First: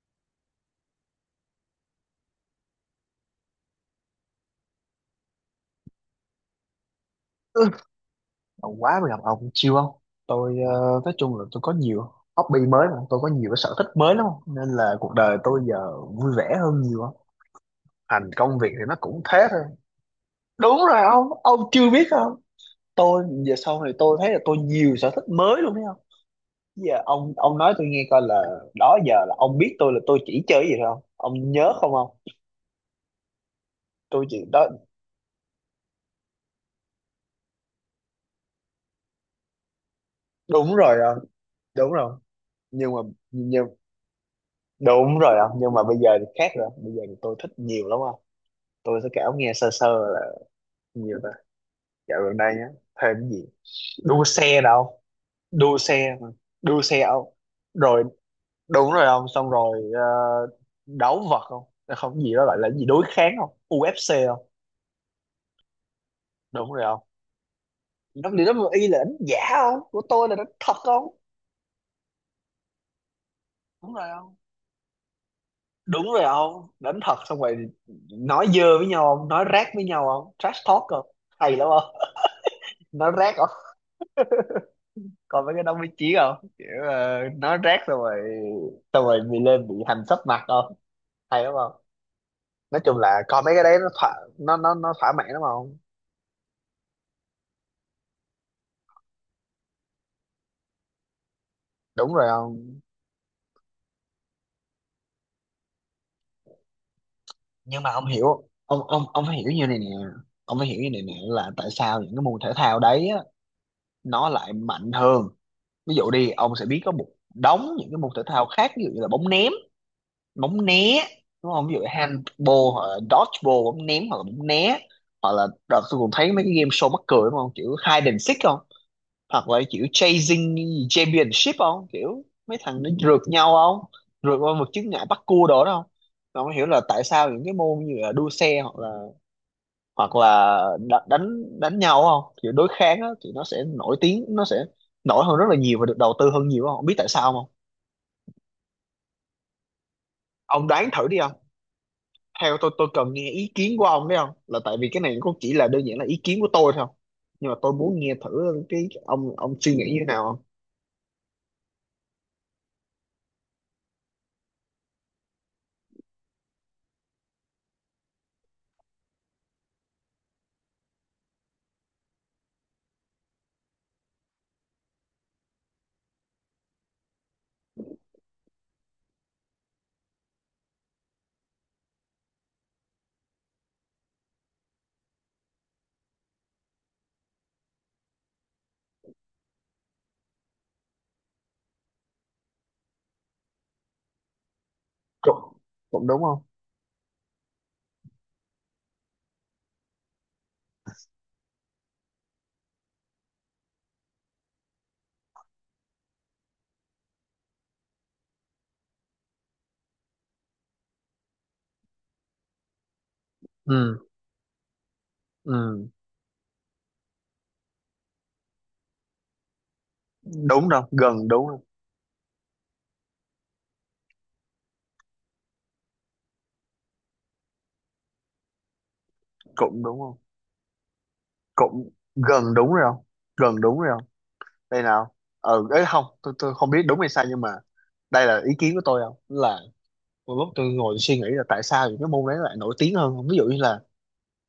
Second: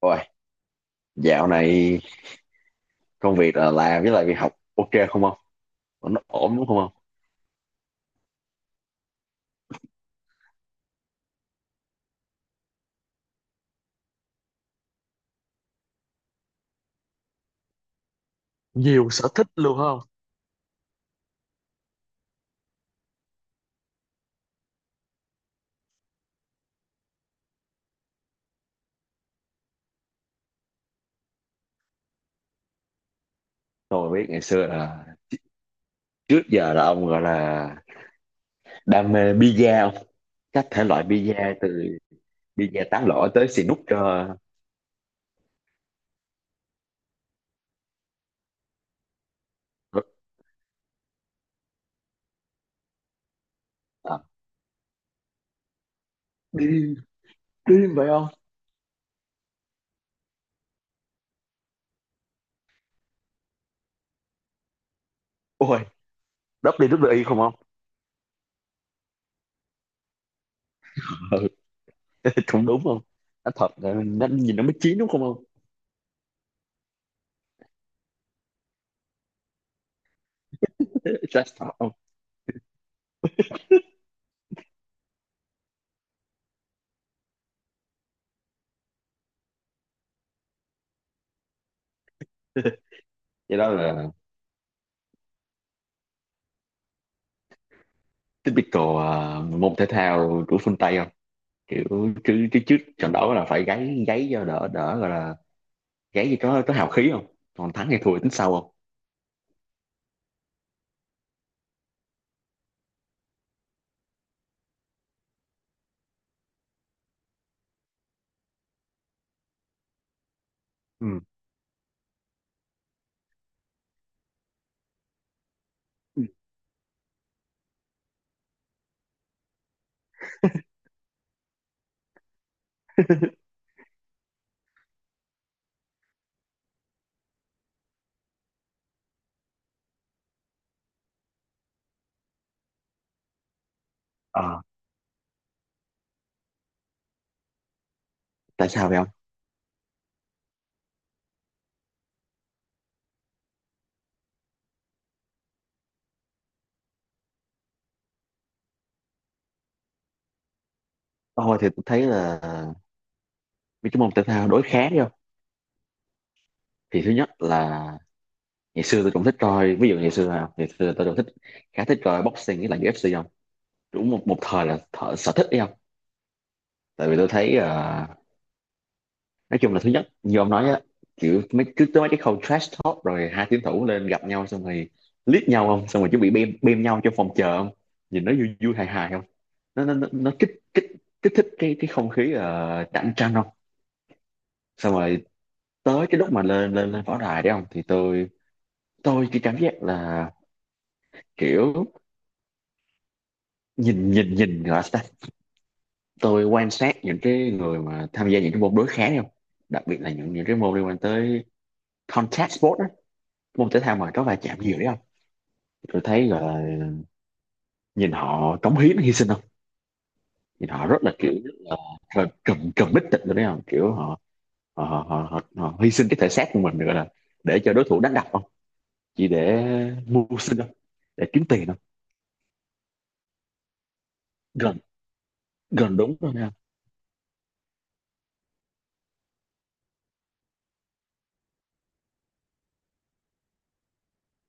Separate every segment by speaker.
Speaker 1: Ôi, dạo này công việc là làm với lại việc học ok không ông? Nó ổn đúng không ông?
Speaker 2: Ừ, ông quá mà gặp ông chiêu không? Tôi nói chung là tôi có nhiều hobby mới mà tôi có nhiều cái sở thích mới lắm nên là cuộc đời tôi giờ vui vẻ hơn nhiều á. Thành công việc thì nó
Speaker 1: Nhiều
Speaker 2: cũng
Speaker 1: sở thích
Speaker 2: thế thôi.
Speaker 1: luôn không?
Speaker 2: Đúng rồi ông chưa biết không? Tôi giờ sau này tôi thấy là tôi nhiều sở thích mới luôn thấy không? Giờ ông nói tôi nghe coi là đó giờ là ông biết tôi là tôi chỉ chơi cái gì thôi không? Ông nhớ không ông?
Speaker 1: Tôi
Speaker 2: Tôi
Speaker 1: biết ngày
Speaker 2: chỉ
Speaker 1: xưa
Speaker 2: đó,
Speaker 1: là trước giờ là ông gọi là đam mê pizza ông. Các
Speaker 2: đúng
Speaker 1: thể
Speaker 2: rồi
Speaker 1: loại
Speaker 2: ông.
Speaker 1: pizza từ
Speaker 2: Đúng rồi.
Speaker 1: pizza
Speaker 2: Nhưng mà
Speaker 1: tán lõi tới xì
Speaker 2: nhưng
Speaker 1: nút cho
Speaker 2: đúng rồi không? Nhưng mà bây giờ thì khác rồi. Bây giờ thì tôi thích nhiều lắm không? Tôi với Cáo nghe sơ sơ là nhiều ta, dạo gần đây nhá, thêm cái gì, đua
Speaker 1: à,
Speaker 2: xe đâu, đua xe mà. Đua
Speaker 1: điên
Speaker 2: xe ông,
Speaker 1: điên
Speaker 2: rồi
Speaker 1: vậy không?
Speaker 2: đúng rồi ông, xong rồi đấu vật không? Là không, cái gì đó gọi là cái gì đối kháng không, UFC không?
Speaker 1: Ôi,
Speaker 2: Đúng
Speaker 1: đắp
Speaker 2: rồi
Speaker 1: đi đắp
Speaker 2: không,
Speaker 1: đi không ông?
Speaker 2: nó liệu nó y là đánh giả không, của tôi là đánh thật không?
Speaker 1: Ừ, cũng đúng không? Nó thật
Speaker 2: Đúng
Speaker 1: là
Speaker 2: rồi
Speaker 1: nó
Speaker 2: không,
Speaker 1: nhìn nó mới chín đúng không ông?
Speaker 2: đúng rồi không, đánh thật xong rồi nói dơ với nhau không, nói rác với nhau không, trash talk không,
Speaker 1: Chắc
Speaker 2: hay
Speaker 1: thật
Speaker 2: lắm
Speaker 1: không?
Speaker 2: không. Nói rác, coi mấy cái đó mới chí không, kiểu nói rác xong rồi, xong rồi bị lên bị hành sấp mặt không, hay đúng không. Nói chung là coi mấy
Speaker 1: Vậy
Speaker 2: cái
Speaker 1: đó
Speaker 2: đấy nó
Speaker 1: là
Speaker 2: thỏa, nó thỏa mãn đúng không,
Speaker 1: typical môn thể thao của phương Tây không? Kiểu
Speaker 2: đúng rồi
Speaker 1: chứ, cái trước
Speaker 2: không.
Speaker 1: trận đấu là phải gáy gáy cho đỡ đỡ gọi là gáy gì có hào khí không, còn
Speaker 2: Nhưng
Speaker 1: thắng
Speaker 2: mà
Speaker 1: thì
Speaker 2: ông
Speaker 1: thua tính
Speaker 2: hiểu,
Speaker 1: sau không?
Speaker 2: ông phải hiểu như này nè, ông phải hiểu như này nè là tại sao những cái môn thể thao đấy á, nó lại mạnh hơn. Ví dụ đi, ông sẽ biết có một đống những cái môn thể thao khác, ví dụ như là bóng ném, bóng né
Speaker 1: Ừ.
Speaker 2: đúng không, ví dụ handball hoặc là dodgeball, bóng ném hoặc là bóng né, hoặc là đợt tôi cũng thấy mấy cái game show mắc cười đúng không, kiểu hide and seek không, hoặc là kiểu chasing championship không, kiểu mấy thằng nó rượt nhau không, rượt qua một chướng ngại bắt cua đồ đó không. Tôi không hiểu là tại sao những cái môn như là đua xe hoặc là đánh đánh nhau không, kiểu đối kháng á, thì nó sẽ nổi tiếng, nó sẽ
Speaker 1: Ờ,
Speaker 2: nổi hơn rất là nhiều và được đầu tư hơn nhiều không, không biết tại sao không.
Speaker 1: tại sao vậy không?
Speaker 2: Ông đoán thử đi, theo tôi cần nghe ý kiến của ông đấy không, là tại vì cái này cũng chỉ là đơn giản là ý kiến của tôi thôi, nhưng mà tôi muốn nghe thử cái ông suy nghĩ như thế nào không.
Speaker 1: Tôi thì tôi thấy là mấy cái môn thể thao đối kháng không? Thì thứ nhất là ngày xưa tôi cũng thích coi, ví dụ ngày xưa không? Ngày xưa tôi cũng thích, khá thích coi boxing với lại UFC không? Đúng một, một thời là thợ, sở thích đi không? Tại vì tôi thấy nói chung là thứ nhất như ông nói á, kiểu mấy cứ tới mấy cái khâu trash talk rồi hai tuyển thủ lên gặp nhau xong rồi liếc nhau không, xong rồi chuẩn bị bem bem nhau trong phòng chờ không, nhìn nó vui vui hài hài không, nó kích kích kích thích cái không khí cạnh tranh không. Xong rồi
Speaker 2: Cũng, cũng
Speaker 1: tới cái
Speaker 2: đúng
Speaker 1: lúc mà
Speaker 2: không.
Speaker 1: lên lên lên võ đài đấy không thì tôi chỉ cảm giác là kiểu nhìn nhìn nhìn gọi là sao ta? Tôi quan sát những cái người mà tham gia những cái môn đối kháng đấy không, đặc biệt là những cái môn liên quan tới contact sport á, môn thể thao
Speaker 2: Ừ,
Speaker 1: mà có va chạm nhiều đấy không,
Speaker 2: ừ,
Speaker 1: tôi thấy gọi là nhìn họ cống hiến hy sinh không,
Speaker 2: đúng
Speaker 1: nhìn
Speaker 2: đâu
Speaker 1: họ rất là
Speaker 2: gần
Speaker 1: kiểu
Speaker 2: đúng
Speaker 1: rất
Speaker 2: không,
Speaker 1: là cầm cầm bích tịch rồi đấy không, kiểu họ họ, hy sinh cái thể xác của mình gọi là để cho đối thủ đánh đập không, chỉ để
Speaker 2: cũng đúng không,
Speaker 1: mưu sinh không, để kiếm tiền không.
Speaker 2: cũng gần đúng rồi không, gần đúng rồi không.
Speaker 1: Gần,
Speaker 2: Đây nào, ừ ấy
Speaker 1: gần
Speaker 2: không,
Speaker 1: đúng
Speaker 2: tôi
Speaker 1: rồi nha.
Speaker 2: tôi không biết đúng hay sai nhưng mà đây là ý kiến của tôi không, là một lúc tôi ngồi suy nghĩ là tại sao những cái môn đấy lại nổi tiếng hơn không, ví dụ như là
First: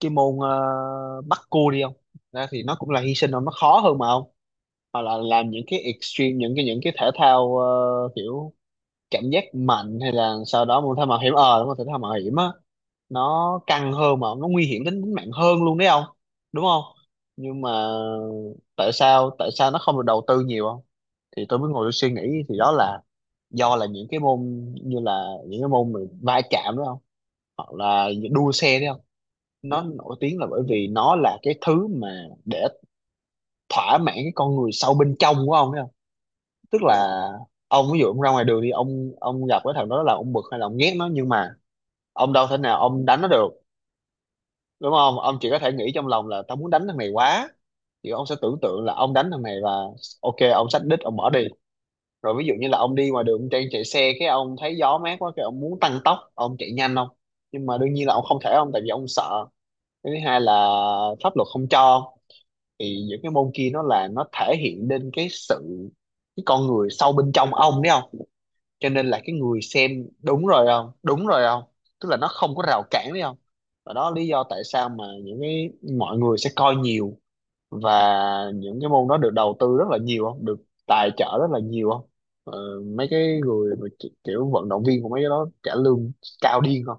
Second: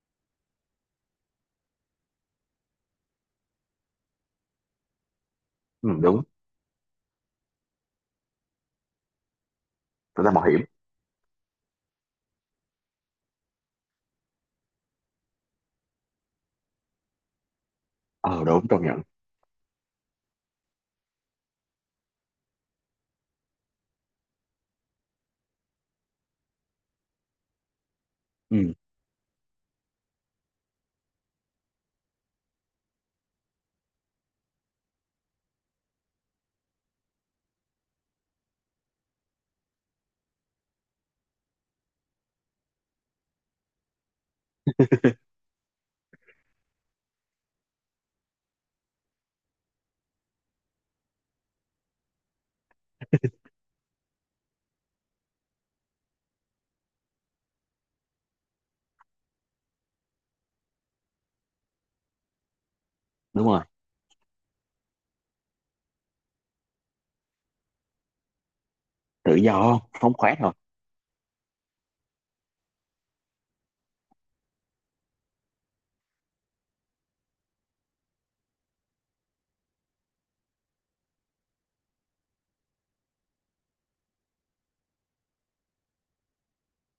Speaker 2: cái môn bắt cua đi không, ra thì nó cũng là hy sinh không, nó khó hơn mà không, hoặc là làm những cái
Speaker 1: Ừ, đúng.
Speaker 2: extreme, những cái thể thao kiểu cảm giác mạnh hay
Speaker 1: Tôi ta
Speaker 2: là
Speaker 1: mạo hiểm.
Speaker 2: sau đó môn thể thao mạo hiểm, ờ đúng không, thể thao mạo hiểm á, nó căng hơn mà, nó nguy hiểm đến tính mạng hơn luôn đấy không, đúng không. Nhưng mà
Speaker 1: Ờ đúng công
Speaker 2: tại
Speaker 1: nhận.
Speaker 2: sao, tại sao nó không được đầu tư nhiều không? Thì tôi mới ngồi tôi suy nghĩ thì đó là do là những cái môn như là những cái môn mà va chạm đúng không, hoặc là đua
Speaker 1: Ừ,
Speaker 2: xe đúng không, nó nổi tiếng là bởi vì nó là cái thứ mà để thỏa mãn cái con người sâu bên trong của ông. Tức là ông, ví dụ ông ra ngoài đường đi, ông gặp cái thằng đó là ông bực hay là ông ghét nó, nhưng mà ông đâu thể nào ông đánh nó được đúng không, ông chỉ có thể nghĩ trong lòng là tao muốn đánh thằng này quá, thì ông sẽ tưởng tượng là ông đánh thằng này và ok ông xách đít ông bỏ đi. Rồi ví dụ như là ông đi ngoài đường ông đang chạy xe cái ông thấy gió mát quá cái ông muốn tăng tốc ông chạy nhanh không, nhưng mà đương nhiên là ông không thể ông tại vì ông sợ, cái thứ hai là pháp luật không cho. Thì những cái
Speaker 1: đúng
Speaker 2: môn
Speaker 1: rồi.
Speaker 2: kia nó là nó thể hiện lên cái sự, cái con người sâu bên trong ông đấy, cho nên là cái
Speaker 1: Tự
Speaker 2: người
Speaker 1: do không,
Speaker 2: xem,
Speaker 1: phóng khoáng
Speaker 2: đúng
Speaker 1: thôi.
Speaker 2: rồi không, đúng rồi không, tức là nó không có rào cản đấy không. Và đó là lý do tại sao mà những cái mọi người sẽ coi nhiều, và những cái môn đó được đầu tư rất là nhiều không, được tài trợ rất là nhiều không. ờ, Mấy cái người mà kiểu vận động viên của mấy cái đó trả lương cao điên không,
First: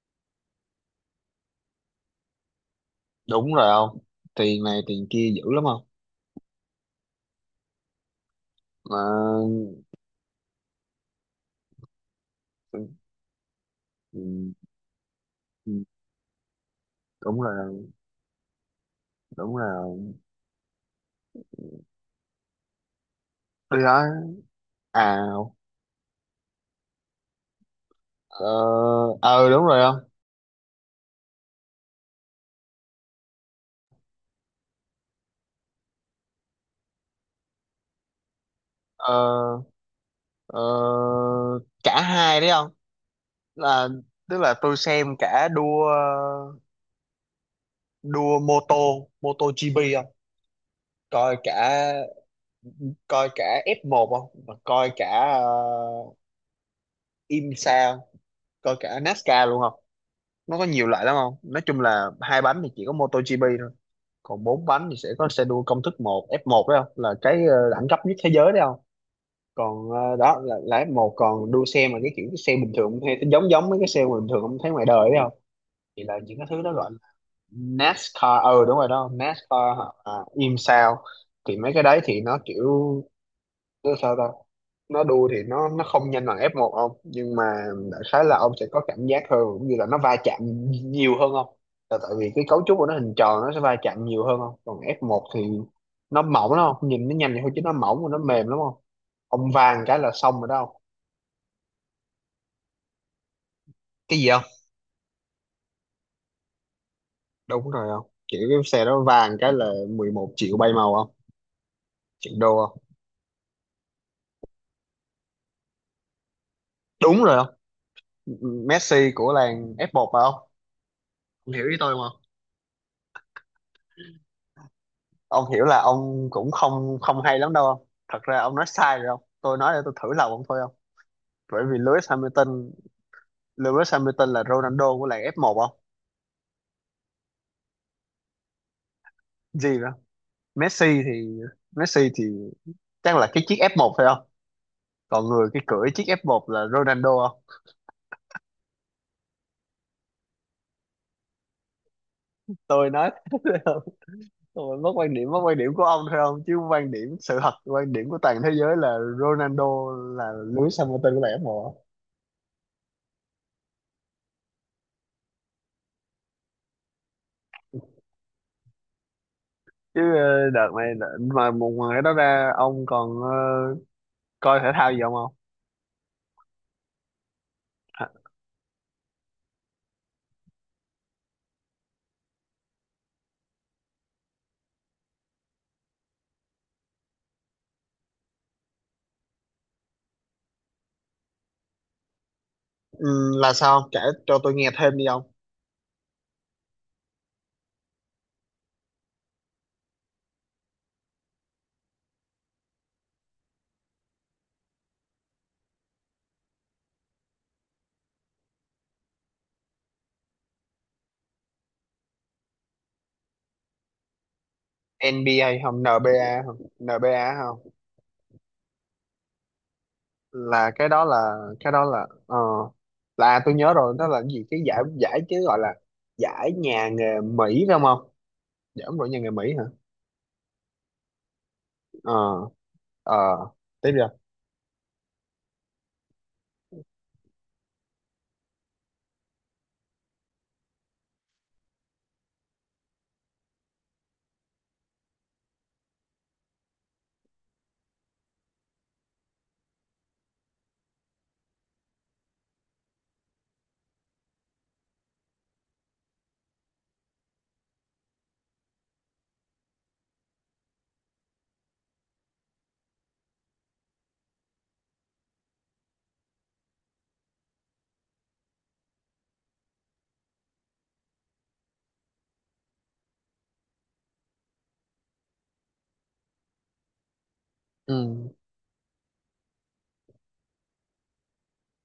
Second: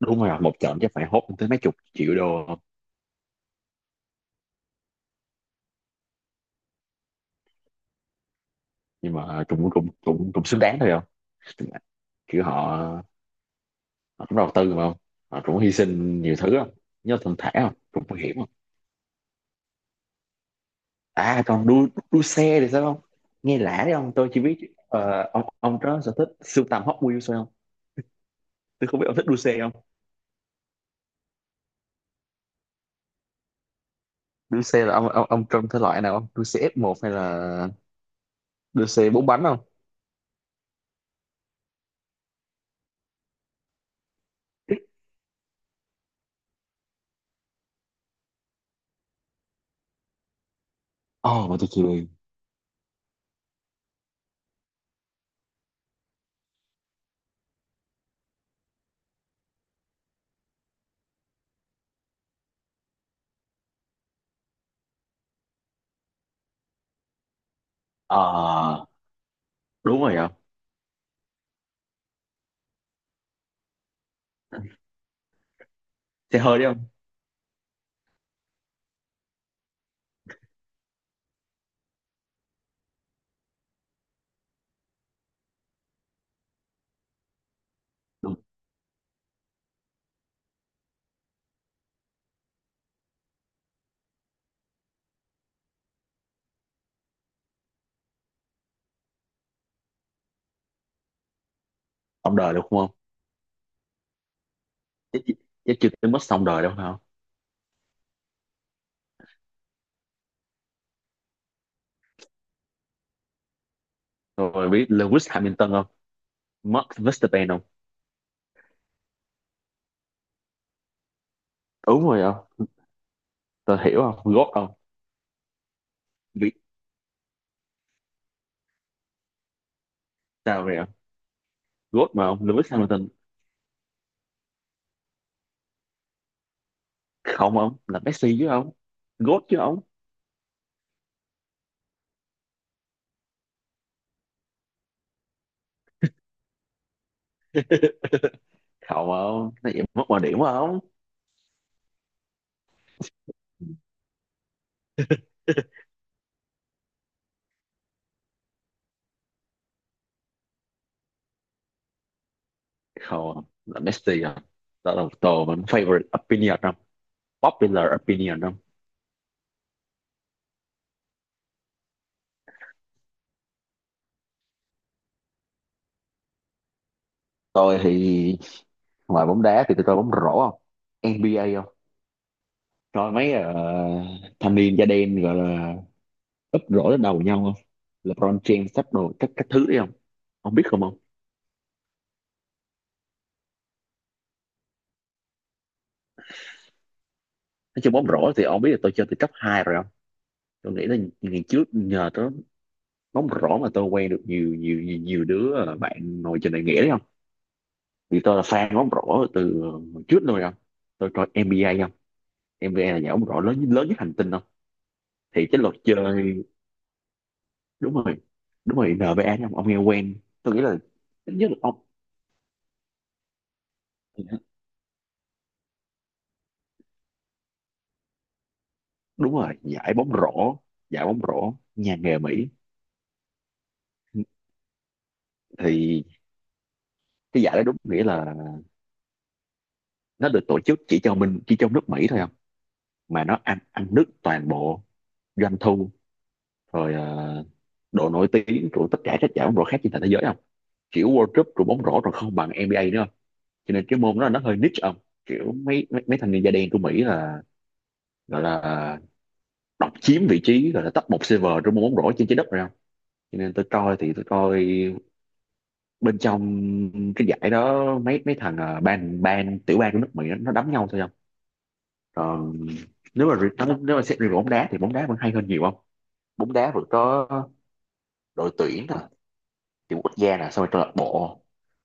Speaker 1: Đúng rồi, một trận chắc phải hốt tới mấy chục triệu đô không.
Speaker 2: đúng rồi không, tiền này tiền kia dữ lắm không. Ờ,
Speaker 1: Nhưng mà cũng cũng xứng đáng thôi không, kiểu họ,
Speaker 2: ừ, ừ,
Speaker 1: họ cũng đầu tư mà không, họ cũng hy sinh nhiều thứ không, nhớ thong
Speaker 2: đúng
Speaker 1: thả không
Speaker 2: rồi,
Speaker 1: cũng nguy hiểm không.
Speaker 2: đúng rồi.
Speaker 1: À, còn đua đua xe thì sao không? Nghe
Speaker 2: Đi
Speaker 1: lạ đấy
Speaker 2: đó,
Speaker 1: ông, tôi chỉ biết
Speaker 2: à,
Speaker 1: ông có sở thích sưu tầm Hot Wheels thôi không,
Speaker 2: ờ,
Speaker 1: tôi không biết ông thích đua
Speaker 2: ờ,
Speaker 1: xe
Speaker 2: đúng
Speaker 1: không.
Speaker 2: rồi không,
Speaker 1: Đua xe là ông ông trong thể loại nào không, đua xe f một hay là đua xe bốn bánh không?
Speaker 2: ờ. Ờ, cả hai đấy không, là tức là tôi xem cả đua, đua mô tô, mô tô GP không, coi
Speaker 1: Ồ, mà
Speaker 2: cả
Speaker 1: tôi chưa đi.
Speaker 2: coi cả F1 không. Và coi cả IMSA không? Coi cả NASCAR luôn không, nó có nhiều loại lắm không. Nói chung là hai bánh thì chỉ có mô tô GP thôi, còn bốn bánh thì sẽ có xe đua công thức một F1 đấy không, là cái đẳng cấp nhất thế giới đấy không.
Speaker 1: Ờ,
Speaker 2: Còn
Speaker 1: đúng rồi không?
Speaker 2: đó là F1, còn đua xe mà cái kiểu cái xe bình thường cũng thấy giống giống mấy cái xe bình thường không, thấy ngoài đời đấy, thì là những
Speaker 1: Xe
Speaker 2: cái
Speaker 1: hơi
Speaker 2: thứ đó
Speaker 1: đấy không?
Speaker 2: gọi là NASCAR. Ừ đúng rồi đó, NASCAR hả? À, im sao. Thì mấy cái đấy thì nó kiểu nó sao ta, nó đua thì nó không nhanh bằng F1 ông, nhưng mà đại khái
Speaker 1: Đúng.
Speaker 2: là ông sẽ có cảm giác hơn, cũng như là nó va chạm nhiều hơn không, là tại vì cái cấu trúc của nó hình tròn nó sẽ va chạm nhiều hơn không. Còn F1 thì nó mỏng lắm không, nhìn nó nhanh vậy thôi chứ nó mỏng và nó mềm lắm không, ông vàng cái là xong rồi đó không.
Speaker 1: Ông đời được không không?
Speaker 2: Cái gì không?
Speaker 1: Chắc, chắc chưa tới mất xong đời đâu phải không?
Speaker 2: Đúng rồi không, kiểu cái xe đó vàng cái là 11 triệu bay màu không, triệu đô không,
Speaker 1: Rồi biết Lewis Hamilton không? Max
Speaker 2: đúng rồi
Speaker 1: Verstappen
Speaker 2: không.
Speaker 1: không?
Speaker 2: Messi của làng F1 phải không ông? Ông hiểu ý tôi
Speaker 1: Đúng
Speaker 2: mà.
Speaker 1: rồi không? Tôi hiểu không? Gót không?
Speaker 2: Ông hiểu là ông cũng không không hay lắm đâu không. Thật ra ông nói sai rồi ông, tôi nói để tôi thử lòng ông thôi
Speaker 1: Sao
Speaker 2: ông.
Speaker 1: vậy ông?
Speaker 2: Bởi vì Lewis
Speaker 1: GOAT mà ông, Lewis
Speaker 2: Hamilton,
Speaker 1: Hamilton.
Speaker 2: Lewis Hamilton là Ronaldo của làng F1 không?
Speaker 1: Không ông, là Messi chứ ông. GOAT chứ
Speaker 2: Gì
Speaker 1: ông.
Speaker 2: đó. Messi thì Messi thì chắc là cái chiếc F1 phải không? Còn người cái cưỡi chiếc F1 là Ronaldo không?
Speaker 1: Không ông, nó vậy mất mọi điểm quá ông.
Speaker 2: Tôi nói thế thôi không, tôi mất quan điểm, mất quan điểm của ông thôi không, chứ quan điểm sự thật, quan điểm của toàn thế giới là Ronaldo là Lewis Hamilton của làng F1
Speaker 1: Không ông, là Messi đó là một tôi mình favorite opinion ông. Popular opinion ông.
Speaker 2: chứ. Mà một ngoài đó ra ông còn coi thể thao gì không không?
Speaker 1: Tôi thì
Speaker 2: Hả?
Speaker 1: ngoài bóng đá thì tôi coi bóng rổ không? NBA không? Coi mấy thanh niên da đen gọi là úp rổ lên đầu nhau không? LeBron James sắp đồ các thứ đấy không? Ông biết không ông?
Speaker 2: Ừ, là sao, ông kể cho tôi nghe thêm đi ông.
Speaker 1: Nói chung bóng rổ thì ông biết là tôi chơi từ cấp 2 rồi không? Tôi nghĩ là ngày trước nhờ đó bóng rổ mà tôi quen được nhiều đứa bạn ngồi trên đại nghĩa đấy không, vì tôi là fan bóng rổ từ hồi trước luôn không, tôi coi NBA không, NBA là nhà bóng rổ lớn lớn nhất hành tinh không. Thì
Speaker 2: NBA
Speaker 1: cái luật
Speaker 2: không,
Speaker 1: chơi
Speaker 2: NBA không, NBA không,
Speaker 1: đúng rồi, đúng rồi NBA không, ông nghe quen. Tôi nghĩ
Speaker 2: là
Speaker 1: là
Speaker 2: cái đó
Speaker 1: ít
Speaker 2: là
Speaker 1: nhất là
Speaker 2: cái
Speaker 1: ông
Speaker 2: đó là là tôi nhớ rồi, nó là cái gì cái giải giải chứ gọi là giải nhà nghề Mỹ phải không không, giải ông đội nhà nghề
Speaker 1: đúng
Speaker 2: Mỹ
Speaker 1: rồi
Speaker 2: hả.
Speaker 1: giải bóng rổ, giải bóng rổ nhà
Speaker 2: Ờ,
Speaker 1: nghề Mỹ.
Speaker 2: ờ, tiếp rồi.
Speaker 1: Thì cái giải đó đúng nghĩa là nó được tổ chức chỉ cho mình chỉ trong nước Mỹ thôi không, mà nó ăn ăn đứt toàn bộ doanh thu rồi độ nổi tiếng của tất cả các giải bóng rổ khác trên toàn thế giới không, kiểu World Cup rồi bóng rổ còn không bằng NBA nữa không, cho nên cái môn đó nó hơi niche không, kiểu mấy mấy, mấy thanh niên da đen của Mỹ là gọi là độc chiếm vị trí gọi là top một server trong môn bóng rổ trên trái đất rồi không. Cho nên tôi coi thì tôi coi bên trong cái giải đó mấy mấy thằng ban ban tiểu bang của nước Mỹ nó đấm nhau thôi không. Còn nếu mà nếu mà xét riêng về bóng đá thì bóng đá vẫn hay hơn nhiều không, bóng đá vẫn có
Speaker 2: Ừ,
Speaker 1: đội tuyển nè, kiểu quốc gia nè, xong rồi câu lạc bộ,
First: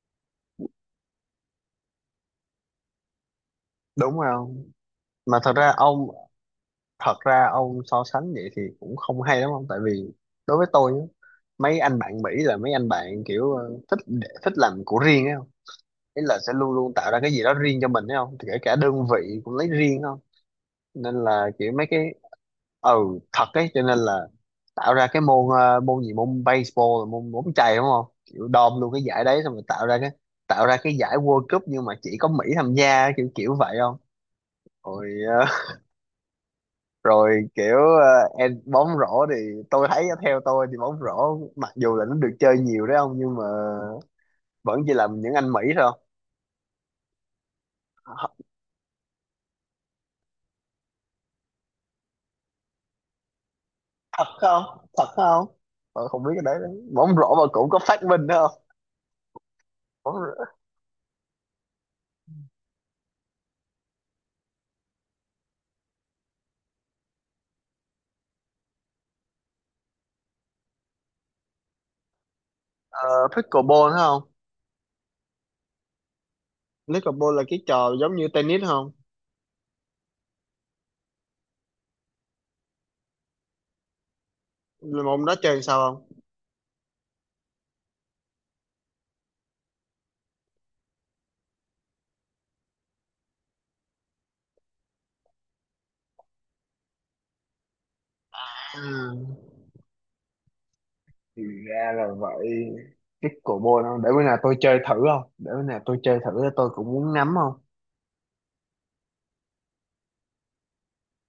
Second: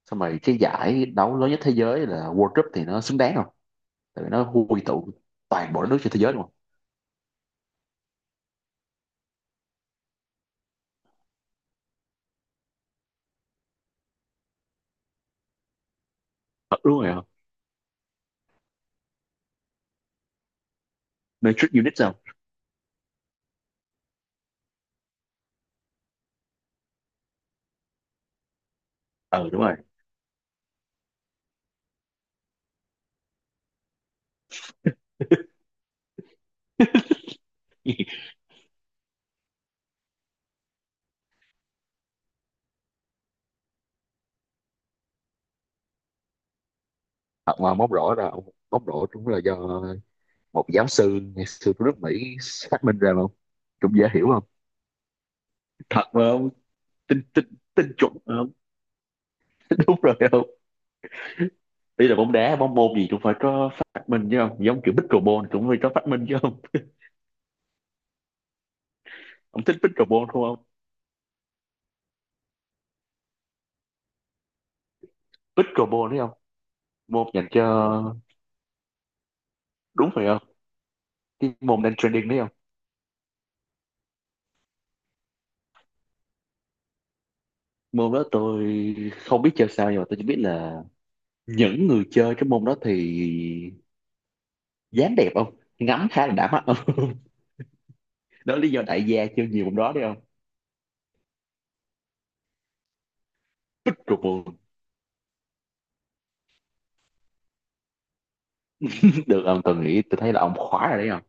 Speaker 1: xong rồi cái giải đấu lớn nhất thế giới là World Cup thì nó xứng đáng không,
Speaker 2: đúng
Speaker 1: tại vì
Speaker 2: rồi
Speaker 1: nó
Speaker 2: không.
Speaker 1: quy tụ
Speaker 2: Mà thật ra
Speaker 1: toàn bộ các nước
Speaker 2: ông,
Speaker 1: trên thế giới đúng không.
Speaker 2: thật ra ông so sánh vậy thì cũng không hay lắm ông, tại vì đối với tôi nhá, mấy anh bạn Mỹ là mấy anh bạn kiểu thích thích làm của riêng ấy không, ý là sẽ luôn
Speaker 1: Ờ,
Speaker 2: luôn
Speaker 1: đúng
Speaker 2: tạo
Speaker 1: rồi
Speaker 2: ra
Speaker 1: hả?
Speaker 2: cái gì đó riêng cho mình ấy không, thì kể cả đơn vị cũng lấy riêng không, nên là kiểu
Speaker 1: Matrix
Speaker 2: mấy
Speaker 1: Unit
Speaker 2: cái,
Speaker 1: sao?
Speaker 2: ừ thật ấy, cho nên là tạo ra cái môn môn gì, môn baseball là môn bóng chày đúng không, kiểu đom luôn cái giải đấy
Speaker 1: Ừ
Speaker 2: xong
Speaker 1: đúng
Speaker 2: rồi
Speaker 1: rồi.
Speaker 2: tạo ra cái giải World Cup nhưng mà chỉ có Mỹ tham gia, kiểu kiểu vậy không. Rồi rồi, kiểu em bóng rổ thì tôi thấy á, theo tôi thì bóng rổ mặc dù là nó được chơi nhiều đấy không nhưng mà vẫn chỉ là những anh Mỹ thôi.
Speaker 1: Ờ, mà móc rổ là móc rổ cũng là do một giáo sư ngày xưa của nước Mỹ phát minh ra mà không, cũng dễ
Speaker 2: Thật
Speaker 1: hiểu không,
Speaker 2: không, thật không,
Speaker 1: thật
Speaker 2: tôi
Speaker 1: mà
Speaker 2: không biết cái
Speaker 1: không.
Speaker 2: đấy nữa. Bóng
Speaker 1: tin
Speaker 2: rổ
Speaker 1: tin
Speaker 2: mà cũng có
Speaker 1: tin
Speaker 2: phát
Speaker 1: chuẩn
Speaker 2: minh
Speaker 1: mà không.
Speaker 2: đó
Speaker 1: Đúng
Speaker 2: không.
Speaker 1: rồi
Speaker 2: Bóng,
Speaker 1: không, bây giờ bóng đá bóng môn gì cũng phải có phát minh chứ không, giống kiểu pickleball cũng phải có phát minh chứ không. Ông thích pickleball đúng không?
Speaker 2: pickleball đó không,
Speaker 1: Pickleball đấy không, môn
Speaker 2: pickleball là
Speaker 1: dành
Speaker 2: cái
Speaker 1: cho
Speaker 2: trò giống như tennis không.
Speaker 1: đúng phải không, cái môn đang trending đấy không.
Speaker 2: Là môn đó chơi sao không.
Speaker 1: Môn đó tôi không biết chơi sao nhưng mà tôi chỉ biết là những người chơi cái môn đó thì dáng đẹp không, ngắm khá là đã mắt không. Đó là lý
Speaker 2: À,
Speaker 1: do đại gia chơi nhiều môn đó đấy không.
Speaker 2: thì ra là vậy, pickleball
Speaker 1: Bích
Speaker 2: không, để
Speaker 1: ruột
Speaker 2: bữa nào
Speaker 1: buồn
Speaker 2: tôi chơi thử không, để bữa nào tôi chơi thử, tôi cũng muốn nắm không.
Speaker 1: được ông, tôi nghĩ tôi thấy là ông khóa rồi đấy không.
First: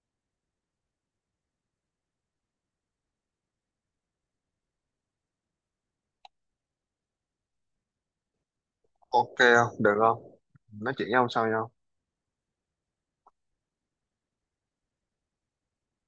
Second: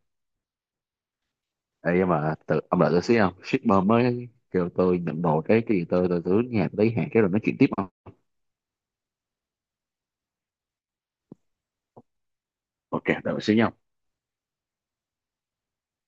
Speaker 1: Ê, nhưng mà tự, ông đợi tôi xíu không, shipper mới kêu tôi nhận đồ cái gì, tôi cứ nhà tôi lấy hàng cái rồi nói chuyện tiếp không.
Speaker 2: Ok không, được không, nói chuyện với ông sau nha.
Speaker 1: Ok đợi tôi xíu nha.